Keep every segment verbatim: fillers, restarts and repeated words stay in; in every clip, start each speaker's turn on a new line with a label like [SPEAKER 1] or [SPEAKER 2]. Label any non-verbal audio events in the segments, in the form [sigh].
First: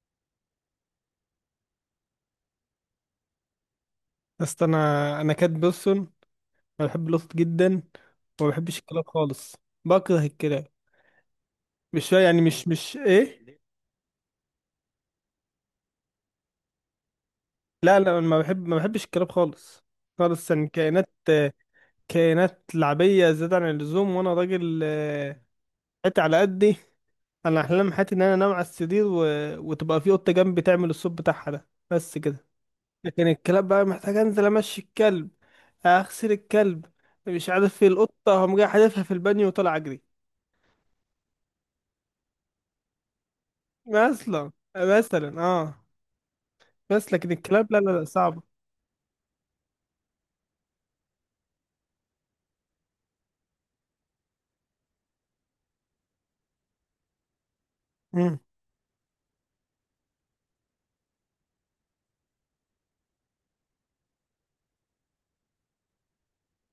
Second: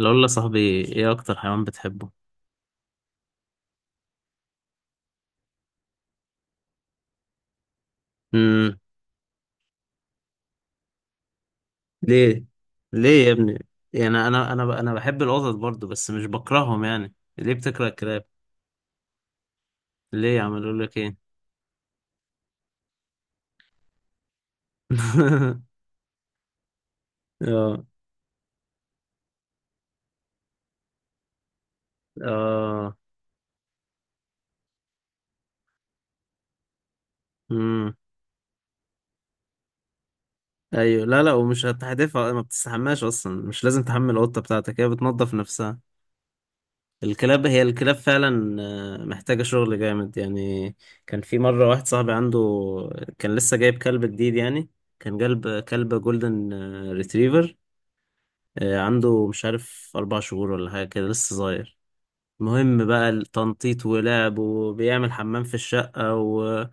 [SPEAKER 1] لو يا صاحبي ايه اكتر حيوان بتحبه؟
[SPEAKER 2] بس انا انا كات بيرسون. انا بحب القطط جدا، وما
[SPEAKER 1] امم.
[SPEAKER 2] بحبش الكلاب خالص. بكره الكلاب. مش يعني
[SPEAKER 1] ليه
[SPEAKER 2] مش مش
[SPEAKER 1] ليه يا
[SPEAKER 2] ايه.
[SPEAKER 1] ابني؟ يعني انا انا انا بحب القطط برضو، بس مش بكرههم. يعني ليه بتكره
[SPEAKER 2] لا لا، أنا
[SPEAKER 1] الكلاب؟
[SPEAKER 2] ما بحب ما بحبش الكلاب خالص.
[SPEAKER 1] ليه يا
[SPEAKER 2] خالص،
[SPEAKER 1] عم؟
[SPEAKER 2] يعني
[SPEAKER 1] اقول لك
[SPEAKER 2] كائنات
[SPEAKER 1] ايه.
[SPEAKER 2] كائنات لعبيه زياده عن اللزوم، وانا راجل. آه،
[SPEAKER 1] [laughs]
[SPEAKER 2] حياتي على قدي. انا
[SPEAKER 1] اه،
[SPEAKER 2] احلام حياتي ان انا انام على السرير و... وتبقى في قطه جنبي تعمل الصوت بتاعها ده، بس كده.
[SPEAKER 1] اه.
[SPEAKER 2] لكن الكلاب بقى محتاج انزل امشي الكلب، اغسل الكلب، مش عارف ايه.
[SPEAKER 1] امم.
[SPEAKER 2] القطه هم جاي حادفها في البانيو وطلع اجري.
[SPEAKER 1] ايوه، لا لا، ومش هتحدفها. ما بتستحماش اصلا، مش لازم تحمل القطه
[SPEAKER 2] مثلا
[SPEAKER 1] بتاعتك، هي
[SPEAKER 2] مثلا
[SPEAKER 1] بتنظف نفسها.
[SPEAKER 2] اه. بس لكن
[SPEAKER 1] الكلاب هي
[SPEAKER 2] الكلاب، لا لا
[SPEAKER 1] الكلاب
[SPEAKER 2] لا صعبة.
[SPEAKER 1] فعلا. آه، محتاجة شغل جامد يعني. كان في مرة واحد صاحبي عنده، كان لسه جايب كلب جديد يعني، كان جلب كلب جولدن ريتريفر.
[SPEAKER 2] مم.
[SPEAKER 1] عنده مش عارف أربع شهور ولا حاجة كده، لسه صغير. المهم بقى، التنطيط ولعب وبيعمل حمام في الشقة و...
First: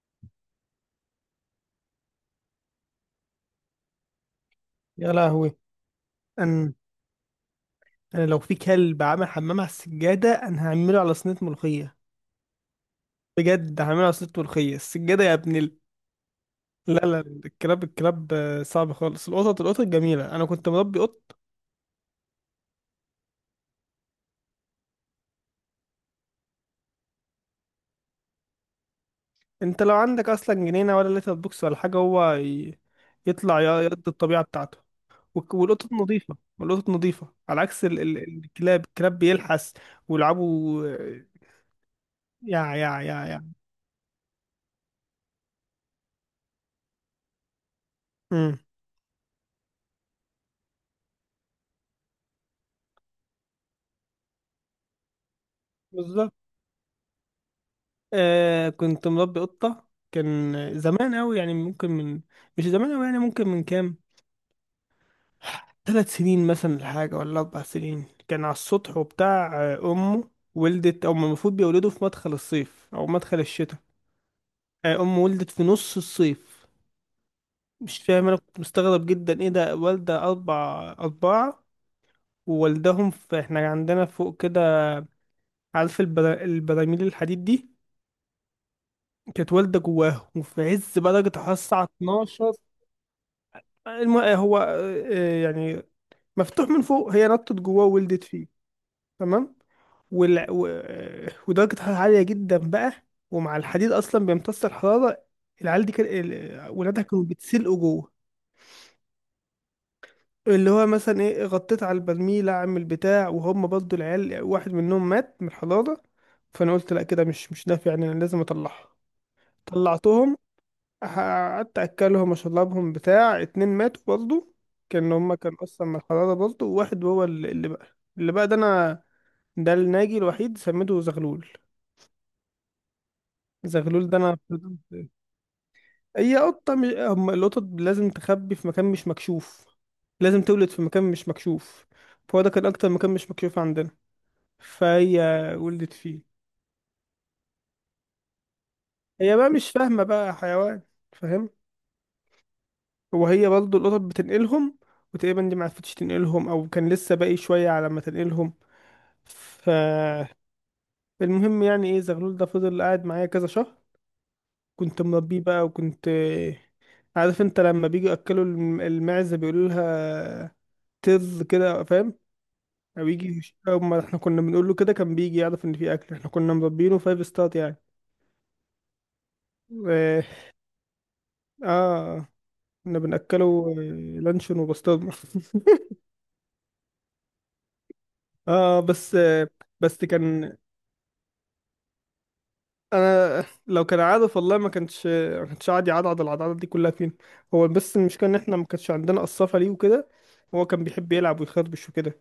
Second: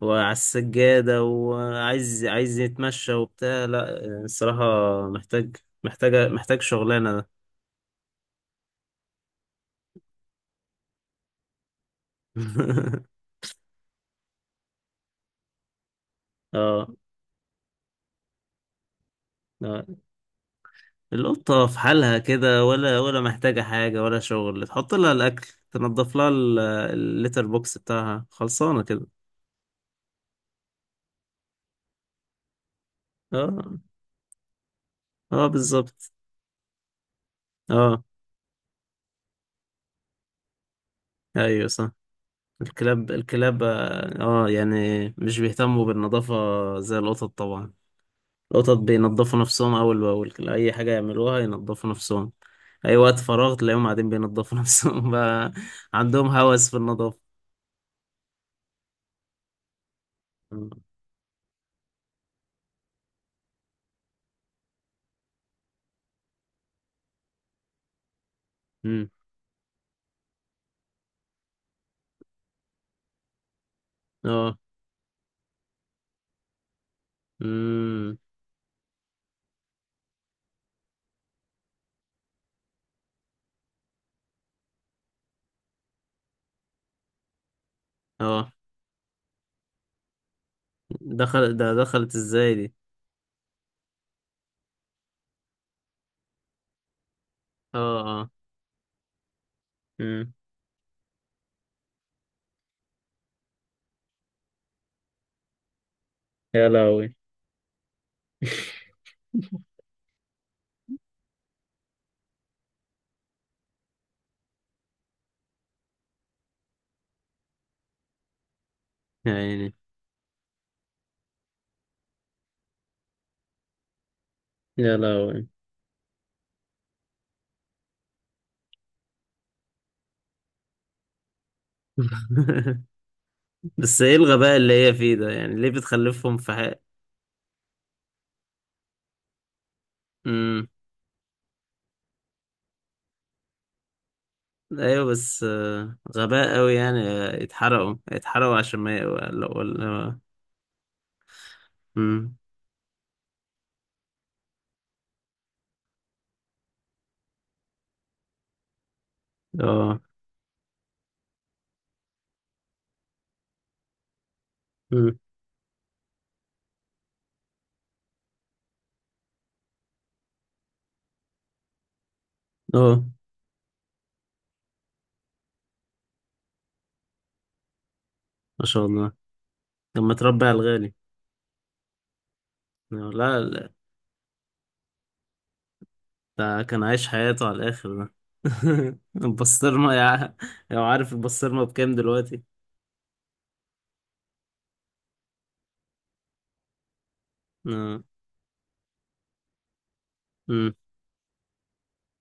[SPEAKER 1] وعلى السجادة، وعايز عايز يتمشى وبتاع، لا الصراحة.
[SPEAKER 2] يا لهوي.
[SPEAKER 1] محتاج. محتاجة محتاج
[SPEAKER 2] أن
[SPEAKER 1] شغلانة ده.
[SPEAKER 2] أنا لو في كلب عامل حمام على السجادة، أنا هعمله على صينية ملوخية.
[SPEAKER 1] [laughs]
[SPEAKER 2] بجد هعمله على صينية ملوخية السجادة، يا ابن ال...
[SPEAKER 1] اه.
[SPEAKER 2] لا لا، الكلاب الكلاب، آه، صعب خالص. القطط القطط
[SPEAKER 1] آه.
[SPEAKER 2] جميلة، أنا كنت مربي قط.
[SPEAKER 1] القطة في حالها كده، ولا ولا محتاجة حاجة ولا شغل. تحط لها الأكل، تنضف لها ال- الليتر بوكس بتاعها، خلصانة كده.
[SPEAKER 2] أنت لو عندك أصلا جنينة ولا لتر بوكس ولا حاجة، هو ي... يطلع، ي-
[SPEAKER 1] اه،
[SPEAKER 2] يقضي الطبيعة بتاعته.
[SPEAKER 1] اه،
[SPEAKER 2] والك- والقطط
[SPEAKER 1] بالظبط.
[SPEAKER 2] نظيفة، والقطط نظيفة على عكس ال...
[SPEAKER 1] اه،
[SPEAKER 2] ال... الكلاب. الكلاب بيلحس ويلعبوا. آه،
[SPEAKER 1] ايوه، صح.
[SPEAKER 2] يا يا
[SPEAKER 1] الكلاب
[SPEAKER 2] يا يا
[SPEAKER 1] الكلاب اه آه، يعني مش بيهتموا بالنظافة زي القطط طبعا.
[SPEAKER 2] امم.
[SPEAKER 1] القطط بينضفوا نفسهم أول بأول، أي حاجة يعملوها ينضفوا نفسهم. أي وقت فراغ تلاقيهم قاعدين بينضفوا [laughs] نفسهم بقى. عندهم
[SPEAKER 2] بالظبط.
[SPEAKER 1] هوس في النظافة.
[SPEAKER 2] آه كنت مربي قطة، كان زمان أوي يعني، ممكن من، مش زمان أوي يعني، ممكن من كام، ثلاث سنين مثلا الحاجة ولا أربع سنين. كان على السطح
[SPEAKER 1] مم.
[SPEAKER 2] وبتاع. آه، أمه ولدت، أو المفروض بيولدوا في مدخل الصيف أو مدخل الشتاء.
[SPEAKER 1] اه.
[SPEAKER 2] آه، أمه ولدت في نص الصيف. مش
[SPEAKER 1] مم.
[SPEAKER 2] فاهم، أنا كنت مستغرب جدا إيه ده. والدة أربع أربعة، ووالدهم في، إحنا عندنا فوق كده، عارف البرا... البراميل الحديد دي،
[SPEAKER 1] اه.
[SPEAKER 2] كانت والدة جواه، وفي عز بقى درجة
[SPEAKER 1] دخلت
[SPEAKER 2] الحرارة،
[SPEAKER 1] ده
[SPEAKER 2] الساعة
[SPEAKER 1] دخلت ازاي
[SPEAKER 2] اتناشر.
[SPEAKER 1] دي؟
[SPEAKER 2] الم... هو، آه، آه، يعني مفتوح من فوق، هي نطت
[SPEAKER 1] اه،
[SPEAKER 2] جواه وولدت
[SPEAKER 1] اه.
[SPEAKER 2] فيه. تمام.
[SPEAKER 1] امم.
[SPEAKER 2] وال... و... آه، ودرجة الحرارة عالية جدا بقى، ومع الحديد أصلا بيمتص الحرارة. العيال دي، كان
[SPEAKER 1] يا
[SPEAKER 2] ال- ولادها
[SPEAKER 1] لهوي.
[SPEAKER 2] كانوا بيتسلقوا جوه، اللي هو مثلا ايه، غطيت على البرميل اعمل بتاع، وهم برضو العيال واحد منهم مات من الحرارة. فانا قلت لا كده مش مش نافع، يعني انا لازم اطلعها.
[SPEAKER 1] يا عيني.
[SPEAKER 2] طلعتهم، قعدت اكلهم واشربهم بتاع اتنين ماتوا برضه.
[SPEAKER 1] [laughs] يا
[SPEAKER 2] كان هما
[SPEAKER 1] لهوي.
[SPEAKER 2] كان اصلا من الحرارة برضه، وواحد هو اللي اللي بقى، اللي بقى ده انا، ده الناجي الوحيد، سميته زغلول.
[SPEAKER 1] بس
[SPEAKER 2] زغلول
[SPEAKER 1] ايه
[SPEAKER 2] ده انا
[SPEAKER 1] الغباء اللي هي
[SPEAKER 2] فضلت-
[SPEAKER 1] فيه ده؟ يعني ليه بتخلفهم
[SPEAKER 2] هي
[SPEAKER 1] في حق؟
[SPEAKER 2] قطة مش... هم القطط لازم تخبي في مكان مش مكشوف، لازم
[SPEAKER 1] امم.
[SPEAKER 2] تولد في مكان مش مكشوف. فهو ده كان اكتر مكان مش مكشوف عندنا،
[SPEAKER 1] ايوه،
[SPEAKER 2] فهي
[SPEAKER 1] بس
[SPEAKER 2] ولدت
[SPEAKER 1] آه،
[SPEAKER 2] فيه.
[SPEAKER 1] غباء قوي يعني، آه، يتحرقوا يتحرقوا عشان ما،
[SPEAKER 2] هي
[SPEAKER 1] ولا
[SPEAKER 2] بقى مش فاهمة
[SPEAKER 1] ولا.
[SPEAKER 2] بقى، حيوان فاهم.
[SPEAKER 1] امم.
[SPEAKER 2] وهي برضه القطط بتنقلهم، وتقريبا دي معرفتش تنقلهم، او كان لسه باقي شويه على ما تنقلهم.
[SPEAKER 1] اه.
[SPEAKER 2] فالمهم يعني ايه، زغلول ده فضل قاعد معايا كذا شهر، كنت
[SPEAKER 1] امم.
[SPEAKER 2] مربيه بقى. وكنت، عارف انت لما بيجوا ياكلوا الم- المعزه بيقولوا لها تز كده، فاهم،
[SPEAKER 1] اه.
[SPEAKER 2] او يجي يش- أو ما احنا كنا بنقول له كده، كان بيجي يعرف ان في اكل. احنا كنا مربينه فايف ستار يعني.
[SPEAKER 1] ما شاء الله. لما
[SPEAKER 2] اه.
[SPEAKER 1] تربي على الغالي.
[SPEAKER 2] آه، كنا
[SPEAKER 1] لا،
[SPEAKER 2] بناكله
[SPEAKER 1] لا.
[SPEAKER 2] آه، لانشون وبسطرمه. [laughs]
[SPEAKER 1] ده كان عايش حياته على الاخر ده.
[SPEAKER 2] اه، بس.
[SPEAKER 1] [laughs]
[SPEAKER 2] آه،
[SPEAKER 1] البسطرمة يا
[SPEAKER 2] بس
[SPEAKER 1] ع-
[SPEAKER 2] كان،
[SPEAKER 1] لو عارف البسطرمة بكام دلوقتي؟
[SPEAKER 2] انا لو كان عارف والله ما كانش ما كانش قاعد يعضعض العضعضات دي كلها. فين هو؟ بس
[SPEAKER 1] آه.
[SPEAKER 2] المشكله ان احنا ما كانش عندنا قصافه ليه وكده. هو
[SPEAKER 1] مم.
[SPEAKER 2] كان بيحب يلعب ويخربش وكده،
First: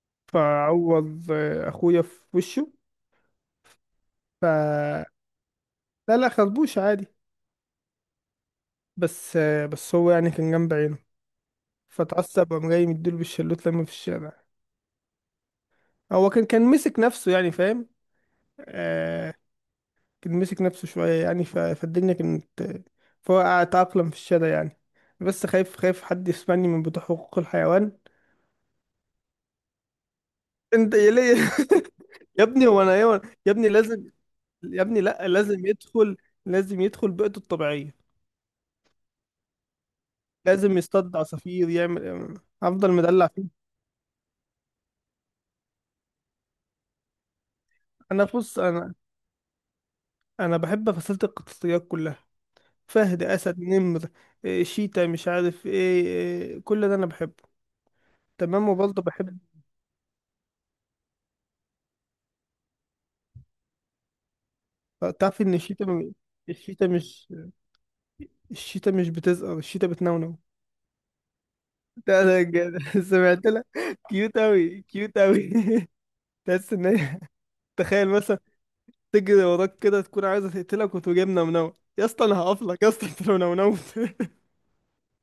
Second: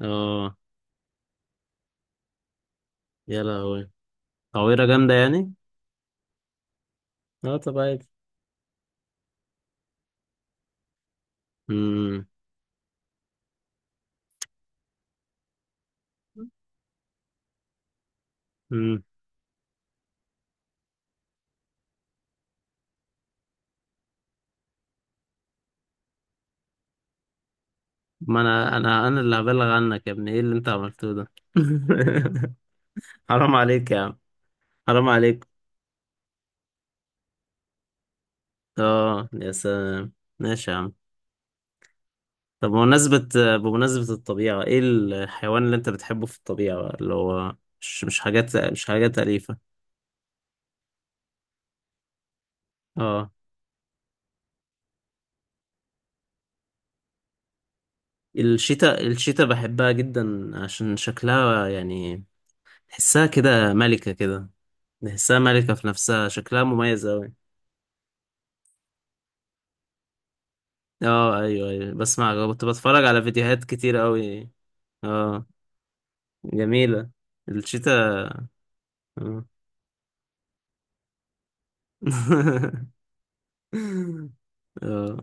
[SPEAKER 1] اه.
[SPEAKER 2] فعوض آه، اخويا في وشه.
[SPEAKER 1] يا لهوي.
[SPEAKER 2] ف
[SPEAKER 1] تعويرة جامدة يعني.
[SPEAKER 2] لا لا، خربوش عادي.
[SPEAKER 1] اه، طب عادي.
[SPEAKER 2] بس آه، بس هو يعني كان جنب عينه،
[SPEAKER 1] امم.
[SPEAKER 2] فتعصب وقام جاي مديله بالشلوت لما في الشارع. هو كان كان مسك نفسه، يعني فاهم.
[SPEAKER 1] امم.
[SPEAKER 2] آه، كان مسك نفسه شوية يعني. ف- فالدنيا كانت، فهو تأقلم في الشارع يعني. بس خايف، خايف حد يسمعني من بتوع حقوق الحيوان.
[SPEAKER 1] ما انا انا انا اللي هبلغ عنك يا ابني، ايه اللي انت
[SPEAKER 2] انت يا
[SPEAKER 1] عملته ده؟
[SPEAKER 2] ليه؟ [laughs] يا ابني هو انا ايه
[SPEAKER 1] [laughs]
[SPEAKER 2] يا
[SPEAKER 1] حرام
[SPEAKER 2] ابني
[SPEAKER 1] عليك يا
[SPEAKER 2] لازم؟
[SPEAKER 1] عم.
[SPEAKER 2] يا ابني
[SPEAKER 1] حرام
[SPEAKER 2] لا،
[SPEAKER 1] عليك.
[SPEAKER 2] لازم يدخل لازم يدخل بيئته الطبيعية،
[SPEAKER 1] اه، يا سلام. ماشي يا
[SPEAKER 2] لازم
[SPEAKER 1] عم.
[SPEAKER 2] يصطاد عصافير، يعمل،
[SPEAKER 1] طب
[SPEAKER 2] افضل مدلع
[SPEAKER 1] بمناسبة
[SPEAKER 2] فيه.
[SPEAKER 1] بمناسبة الطبيعة، ايه الحيوان اللي انت بتحبه في الطبيعة بقى، اللي هو مش مش
[SPEAKER 2] انا
[SPEAKER 1] حاجات
[SPEAKER 2] بص،
[SPEAKER 1] مش
[SPEAKER 2] انا
[SPEAKER 1] حاجات أليفة؟
[SPEAKER 2] انا بحب فصيلة القطاطيات كلها: فهد،
[SPEAKER 1] اه.
[SPEAKER 2] اسد، نمر، إيه، شيتا، مش عارف ايه، إيه، كل ده انا بحبه. تمام، وبرضه
[SPEAKER 1] الشتاء
[SPEAKER 2] بحب،
[SPEAKER 1] الشتاء بحبها جدا عشان شكلها يعني. تحسها كده ملكة كده. بحسها
[SPEAKER 2] تعرف ان
[SPEAKER 1] ملكة في
[SPEAKER 2] الشيتا،
[SPEAKER 1] نفسها، شكلها
[SPEAKER 2] الشيتا
[SPEAKER 1] مميز
[SPEAKER 2] مش،
[SPEAKER 1] أوي.
[SPEAKER 2] الشتاء مش بتزقر، الشتاء بتنونو.
[SPEAKER 1] اه، ايوه، ايوه،
[SPEAKER 2] لا لا،
[SPEAKER 1] بسمع. كنت
[SPEAKER 2] جد. [laughs]
[SPEAKER 1] بتفرج على
[SPEAKER 2] سمعت
[SPEAKER 1] فيديوهات
[SPEAKER 2] لها،
[SPEAKER 1] كتير
[SPEAKER 2] كيوت
[SPEAKER 1] أوي.
[SPEAKER 2] أوي كيوت
[SPEAKER 1] اه،
[SPEAKER 2] أوي، [laughs] تحس إن
[SPEAKER 1] جميلة
[SPEAKER 2] هي،
[SPEAKER 1] الشيتا.
[SPEAKER 2] تخيل مثلا تجري
[SPEAKER 1] اه.
[SPEAKER 2] وراك كده تكون عايزة تقتلك وتقوم جايب نونو. يا اسطى أنا هقفلك يا
[SPEAKER 1] [laughs]
[SPEAKER 2] اسطى أنت لو نونوت. [laughs]
[SPEAKER 1] اه.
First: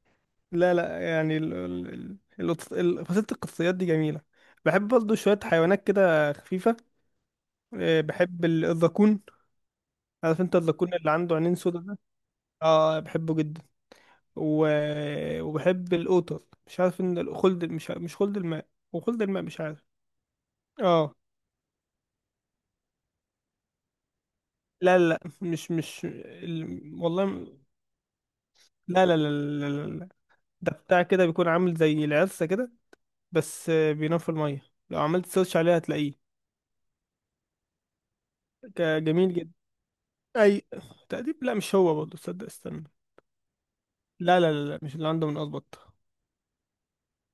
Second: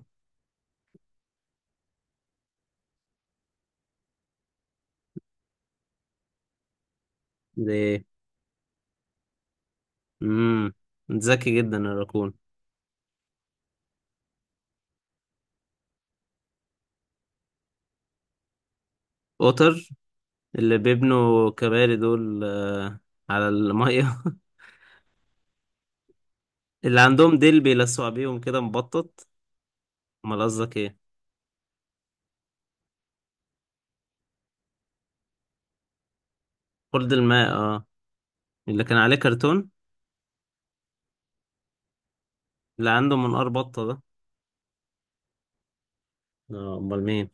[SPEAKER 2] لا لا يعني ال... ال... ال... القط- ال... فصيلة القصيات دي جميلة. بحب برضه شوية حيوانات كده خفيفة.
[SPEAKER 1] ده
[SPEAKER 2] آه،
[SPEAKER 1] ايه؟
[SPEAKER 2] بحب ال- الذكون، عارف انت
[SPEAKER 1] امم.
[SPEAKER 2] الذكون اللي عنده
[SPEAKER 1] ذكي
[SPEAKER 2] عينين
[SPEAKER 1] جدا
[SPEAKER 2] سودا ده.
[SPEAKER 1] الراكون.
[SPEAKER 2] اه، بحبه جدا. و... وبحب القطط، مش عارف ان ال- خلد، مش ع- مش خلد الماء. وخلد الماء، مش عارف.
[SPEAKER 1] قطر، اللي
[SPEAKER 2] اه،
[SPEAKER 1] بيبنوا كباري دول آه، على المية.
[SPEAKER 2] لا لا مش مش
[SPEAKER 1] [laughs]
[SPEAKER 2] ال...
[SPEAKER 1] اللي
[SPEAKER 2] والله
[SPEAKER 1] عندهم ديل
[SPEAKER 2] م-
[SPEAKER 1] بيلسعوا بيهم كده،
[SPEAKER 2] لا لا
[SPEAKER 1] مبطط.
[SPEAKER 2] لا لا لا لا.
[SPEAKER 1] امال
[SPEAKER 2] ده
[SPEAKER 1] قصدك ايه؟
[SPEAKER 2] بتاع كده بيكون عامل زي العرسة كده، بس آه، بينام في المية. لو عملت سيرش عليه هتلاقيه.
[SPEAKER 1] خلد الماء، اه.
[SPEAKER 2] ك-
[SPEAKER 1] اللي كان عليه
[SPEAKER 2] جميل جدا.
[SPEAKER 1] كرتون.
[SPEAKER 2] اي تأديب، لا مش هو، برضه تصدق، استنى.
[SPEAKER 1] اللي عنده منقار بطة ده؟
[SPEAKER 2] لا لا لا لا، مش اللي عنده من، اظبط.
[SPEAKER 1] اه، امال مين؟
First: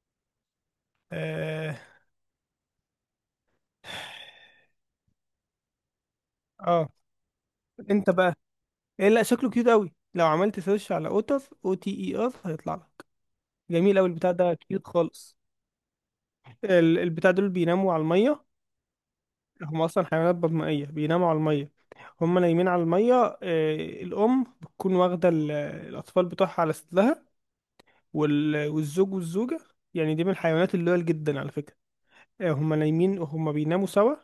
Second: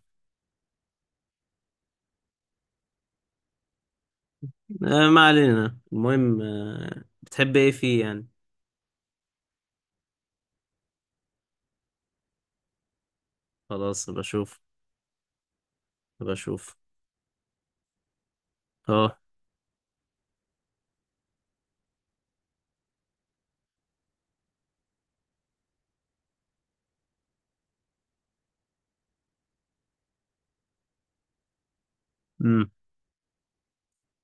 [SPEAKER 2] اه
[SPEAKER 1] آه، ما علينا. المهم
[SPEAKER 2] اه.
[SPEAKER 1] آه، بتحب ايه فيه
[SPEAKER 2] انت
[SPEAKER 1] يعني؟
[SPEAKER 2] بقى، ايه، لا شكله كيوت قوي. لو عملت سيرش على اوتر، او تي اي ار، هيطلع لك. جميل أوي
[SPEAKER 1] خلاص
[SPEAKER 2] البتاع ده،
[SPEAKER 1] بشوف.
[SPEAKER 2] كيوت خالص.
[SPEAKER 1] بشوف.
[SPEAKER 2] ال- البتاع دول بيناموا على المية،
[SPEAKER 1] اه.
[SPEAKER 2] هم أصلا حيوانات بطنية بيناموا على المية. هم نايمين على المية، آه، الأم بتكون واخدة ال- الأطفال بتوعها على صدرها، وال- والزوج والزوجة يعني، دي من الحيوانات اللويال جدا على فكرة. آه،
[SPEAKER 1] امم.
[SPEAKER 2] هم نايمين هم بيناموا سوا،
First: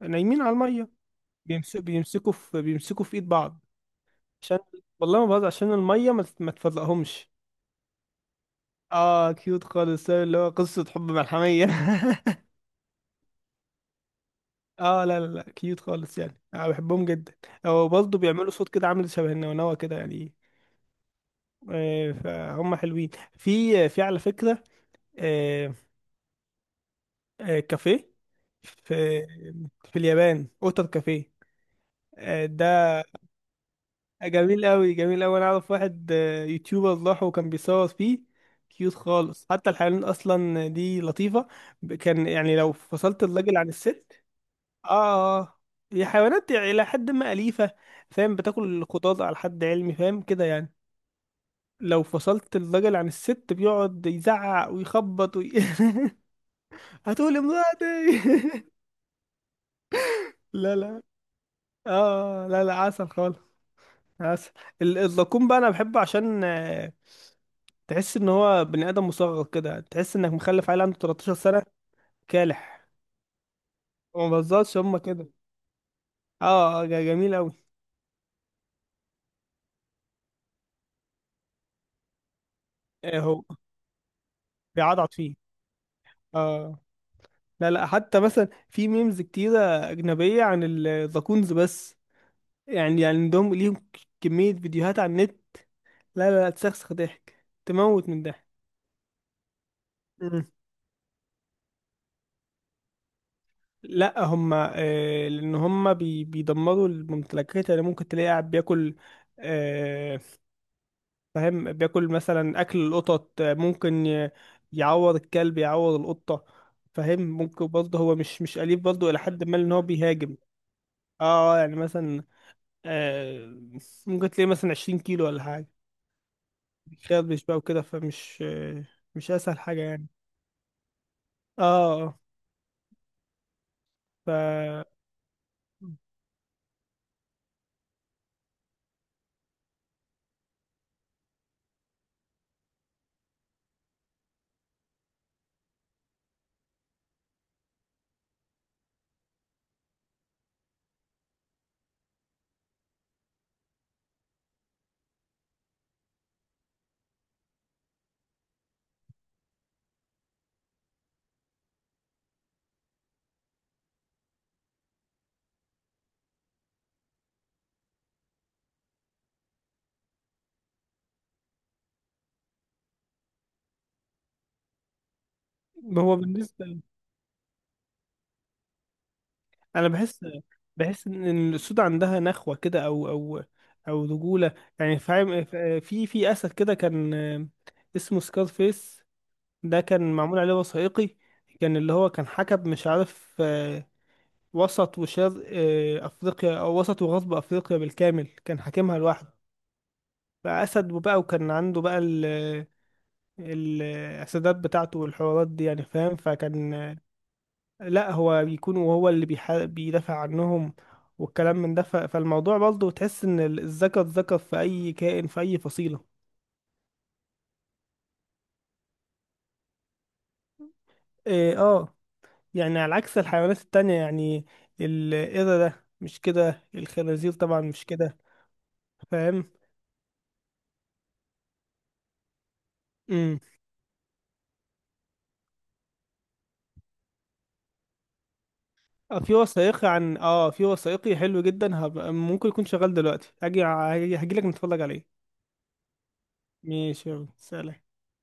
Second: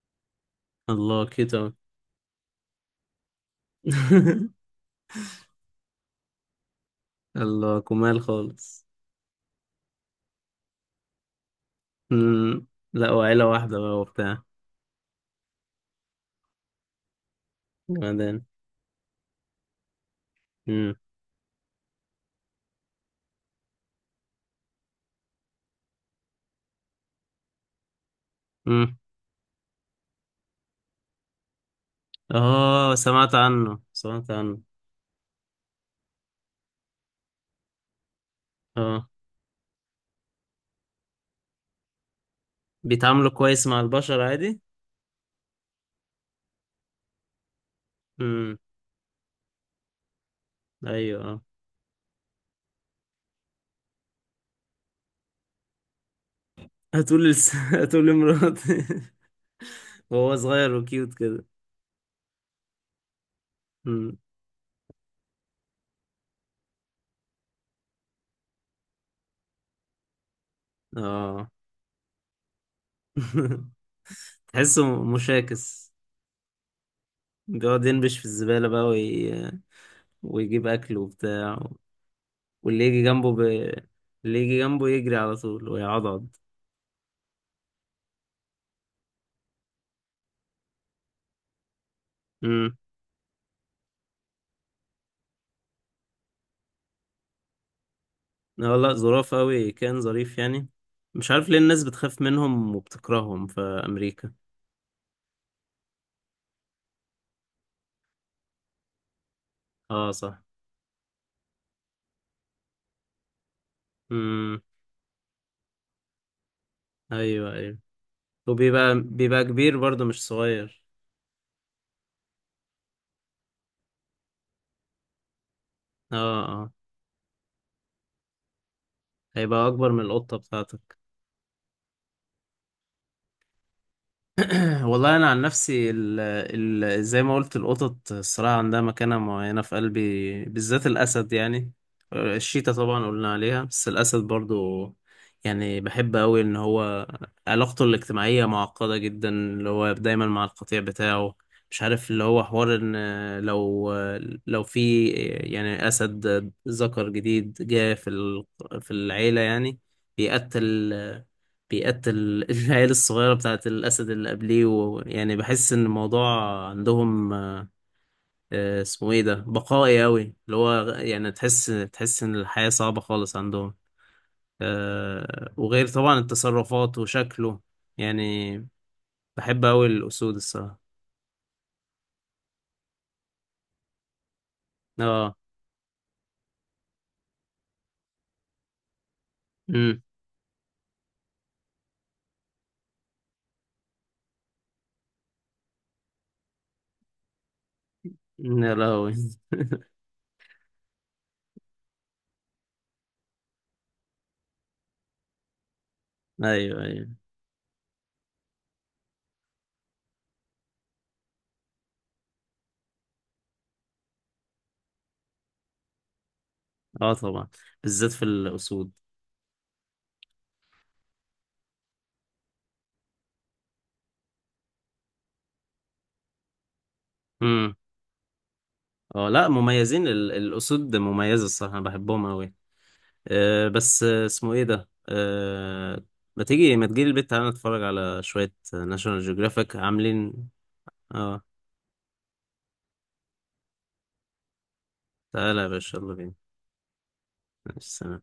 [SPEAKER 2] نايمين على المية.
[SPEAKER 1] الله كده.
[SPEAKER 2] بيمسكوا بيمسكوا في بيمسكوا في إيد بعض
[SPEAKER 1] [laughs]
[SPEAKER 2] عشان، والله ما بهزر، عشان المية ما تت- ما تفرقهمش.
[SPEAKER 1] الله كمال خالص.
[SPEAKER 2] اه، كيوت خالص، اللي هو قصة حب ملحمية. [laughs]
[SPEAKER 1] امم. لا، وعيلة واحدة بقى وبتاع.
[SPEAKER 2] اه لا لا لا، كيوت خالص يعني، انا بحبهم جدا. هو برضه
[SPEAKER 1] بعدين.
[SPEAKER 2] بيعملوا صوت كده، عامل شبه النونوة كده يعني.
[SPEAKER 1] امم.
[SPEAKER 2] آه، فهم حلوين. في في على فكرة، آه، آه، كافيه، في
[SPEAKER 1] امم.
[SPEAKER 2] في اليابان اوتر كافيه. آه، ده
[SPEAKER 1] اه. سمعت عنه، سمعت عنه.
[SPEAKER 2] جميل قوي جميل قوي. انا اعرف واحد آه، يوتيوبر راح وكان بيصور فيه، كيوت
[SPEAKER 1] اه،
[SPEAKER 2] خالص. حتى الحيوانات اصلا دي لطيفة. ب- كان يعني، لو فصلت
[SPEAKER 1] بيتعاملوا
[SPEAKER 2] الراجل
[SPEAKER 1] كويس
[SPEAKER 2] عن
[SPEAKER 1] مع البشر
[SPEAKER 2] الست،
[SPEAKER 1] عادي.
[SPEAKER 2] اه. هي حيوانات الى حد ما اليفه، فاهم،
[SPEAKER 1] امم.
[SPEAKER 2] بتاكل خضار على حد علمي، فاهم كده يعني.
[SPEAKER 1] ايوه. اه.
[SPEAKER 2] لو فصلت الراجل عن الست بيقعد يزعق ويخبط وي... [laughs]
[SPEAKER 1] هتقول
[SPEAKER 2] هتقول
[SPEAKER 1] لس... [laughs] هتقول
[SPEAKER 2] امرأتي. [laughs]
[SPEAKER 1] لمراتي [laughs] وهو صغير
[SPEAKER 2] لا لا،
[SPEAKER 1] وكيوت كده.
[SPEAKER 2] اه. آه، لا لا، عسل خالص،
[SPEAKER 1] امم.
[SPEAKER 2] عسل. ال- الزقوم بقى انا بحبه عشان، آه، تحس ان هو بني ادم مصغر كده، تحس انك مخلف عيل عنده تلتاشر
[SPEAKER 1] اه.
[SPEAKER 2] سنه كالح.
[SPEAKER 1] [laughs]
[SPEAKER 2] ما بهزرش، هما
[SPEAKER 1] تحسه
[SPEAKER 2] كده.
[SPEAKER 1] مشاكس.
[SPEAKER 2] اه، آه، ج- جميل قوي.
[SPEAKER 1] بيقعد ينبش في الزبالة بقى وي... ويجيب أكل وبتاع، واللي يجي
[SPEAKER 2] آه،
[SPEAKER 1] جنبه ب...
[SPEAKER 2] هو
[SPEAKER 1] اللي يجي جنبه
[SPEAKER 2] بيعضعض
[SPEAKER 1] يجري
[SPEAKER 2] فيه.
[SPEAKER 1] على طول ويعضض.
[SPEAKER 2] اه لا لا، حتى مثلا في ميمز كتيرة أجنبية عن الزاكونز، بس
[SPEAKER 1] امم.
[SPEAKER 2] يعني، يعني عندهم ليهم، ك- كمية فيديوهات على النت، لا لا لا، تسخسخ ضحك، تموت من ضحك.
[SPEAKER 1] لا لا، ظراف أوي، كان ظريف
[SPEAKER 2] مم.
[SPEAKER 1] يعني. مش عارف ليه الناس بتخاف منهم وبتكرههم في
[SPEAKER 2] لا،
[SPEAKER 1] أمريكا.
[SPEAKER 2] هما، آه لأن هما بي بيدمروا الممتلكات، يعني ممكن تلاقي قاعد بياكل،
[SPEAKER 1] اه،
[SPEAKER 2] آه
[SPEAKER 1] صح.
[SPEAKER 2] فاهم، بياكل مثلا أكل القطط، آه، ممكن ي-
[SPEAKER 1] امم.
[SPEAKER 2] يعور الكلب، يعور القطة، فاهم.
[SPEAKER 1] أيوه،
[SPEAKER 2] ممكن
[SPEAKER 1] أيوه.
[SPEAKER 2] برضه هو مش مش أليف
[SPEAKER 1] وبيبقى،
[SPEAKER 2] برضه إلى
[SPEAKER 1] بيبقى
[SPEAKER 2] حد ما، إن
[SPEAKER 1] كبير
[SPEAKER 2] هو
[SPEAKER 1] برضه مش
[SPEAKER 2] بيهاجم.
[SPEAKER 1] صغير.
[SPEAKER 2] اه يعني مثلا، آه، ممكن تلاقي مثلا عشرين كيلو ولا حاجة،
[SPEAKER 1] اه، اه،
[SPEAKER 2] بيخربش بقى وكده، فمش، آه، مش أسهل
[SPEAKER 1] هيبقى
[SPEAKER 2] حاجة
[SPEAKER 1] أكبر من
[SPEAKER 2] يعني.
[SPEAKER 1] القطة بتاعتك.
[SPEAKER 2] اه اه. ف
[SPEAKER 1] [clears throat] والله انا عن نفسي، ال ال زي ما قلت، القطط الصراحه عندها مكانه معينه في قلبي، بالذات الاسد يعني. الشيتا طبعا قلنا عليها، بس الاسد برضو. يعني بحب قوي ان هو علاقته الاجتماعيه معقده جدا، اللي هو دايما مع القطيع بتاعه. مش عارف اللي هو حوار ان، لو، لو في يعني اسد ذكر جديد جاء في ال- في العيله يعني، بيقتل، بيقتل [laughs] العيال الصغيرة بتاعت الأسد اللي قبليه. ويعني بحس إن الموضوع عندهم آه، اسمه إيه ده، بقائي أوي، اللي هو يعني تحس، تحس إن الحياة صعبة خالص عندهم. آه، وغير
[SPEAKER 2] هو
[SPEAKER 1] طبعا
[SPEAKER 2] بالنسبة،
[SPEAKER 1] التصرفات وشكله يعني. بحب أوي
[SPEAKER 2] أنا بحس،
[SPEAKER 1] الأسود الصراحة.
[SPEAKER 2] بحس إن الأسود عندها نخوة كده، أو أو أو رجولة يعني
[SPEAKER 1] آه.
[SPEAKER 2] فاهم. في في أسد كده كان، آه، اسمه سكار فيس، ده
[SPEAKER 1] أمم.
[SPEAKER 2] كان معمول عليه وثائقي. كان اللي هو كان حكم، مش عارف، آه، وسط وشرق آه، أفريقيا، أو وسط وغرب أفريقيا بالكامل، كان
[SPEAKER 1] يا
[SPEAKER 2] حاكمها
[SPEAKER 1] لهوي.
[SPEAKER 2] لوحده. بقى أسد، وبقى وكان عنده بقى ال الأسدات بتاعته والحوارات دي يعني فاهم.
[SPEAKER 1] [laughs] أيوه،
[SPEAKER 2] فكان،
[SPEAKER 1] أيوه.
[SPEAKER 2] لا هو بيكون، وهو اللي بيح... بيدافع عنهم والكلام من ده. ف... فالموضوع برضه، تحس إن ال- الذكر ذكر في أي كائن في أي فصيلة.
[SPEAKER 1] آه، طبعا. بالذات في الأسود.
[SPEAKER 2] إيه، آه، يعني على عكس الحيوانات التانية يعني. القردة ده مش كده، الخنازير طبعا
[SPEAKER 1] أمم.
[SPEAKER 2] مش كده،
[SPEAKER 1] آه، لا،
[SPEAKER 2] فاهم.
[SPEAKER 1] مميزين ال- الأسود مميزة الصراحة، أنا بحبهم أوي.
[SPEAKER 2] امم.
[SPEAKER 1] آه، بس آه، اسمه ايه ده آه، ما تيجي ما تجيلي البيت، تعالى نتفرج على شوية
[SPEAKER 2] آه،
[SPEAKER 1] ناشونال
[SPEAKER 2] في
[SPEAKER 1] جيوغرافيك
[SPEAKER 2] وثائقي عن،
[SPEAKER 1] عاملين.
[SPEAKER 2] اه في وثائقي حلو
[SPEAKER 1] اه،
[SPEAKER 2] جدا، هبقى ممكن يكون شغال دلوقتي، هاجي هاجي لك نتفرج عليه.
[SPEAKER 1] تعالى يا باشا، يلا بينا.
[SPEAKER 2] ماشي، يلا سلام.
[SPEAKER 1] ماشي، سلام.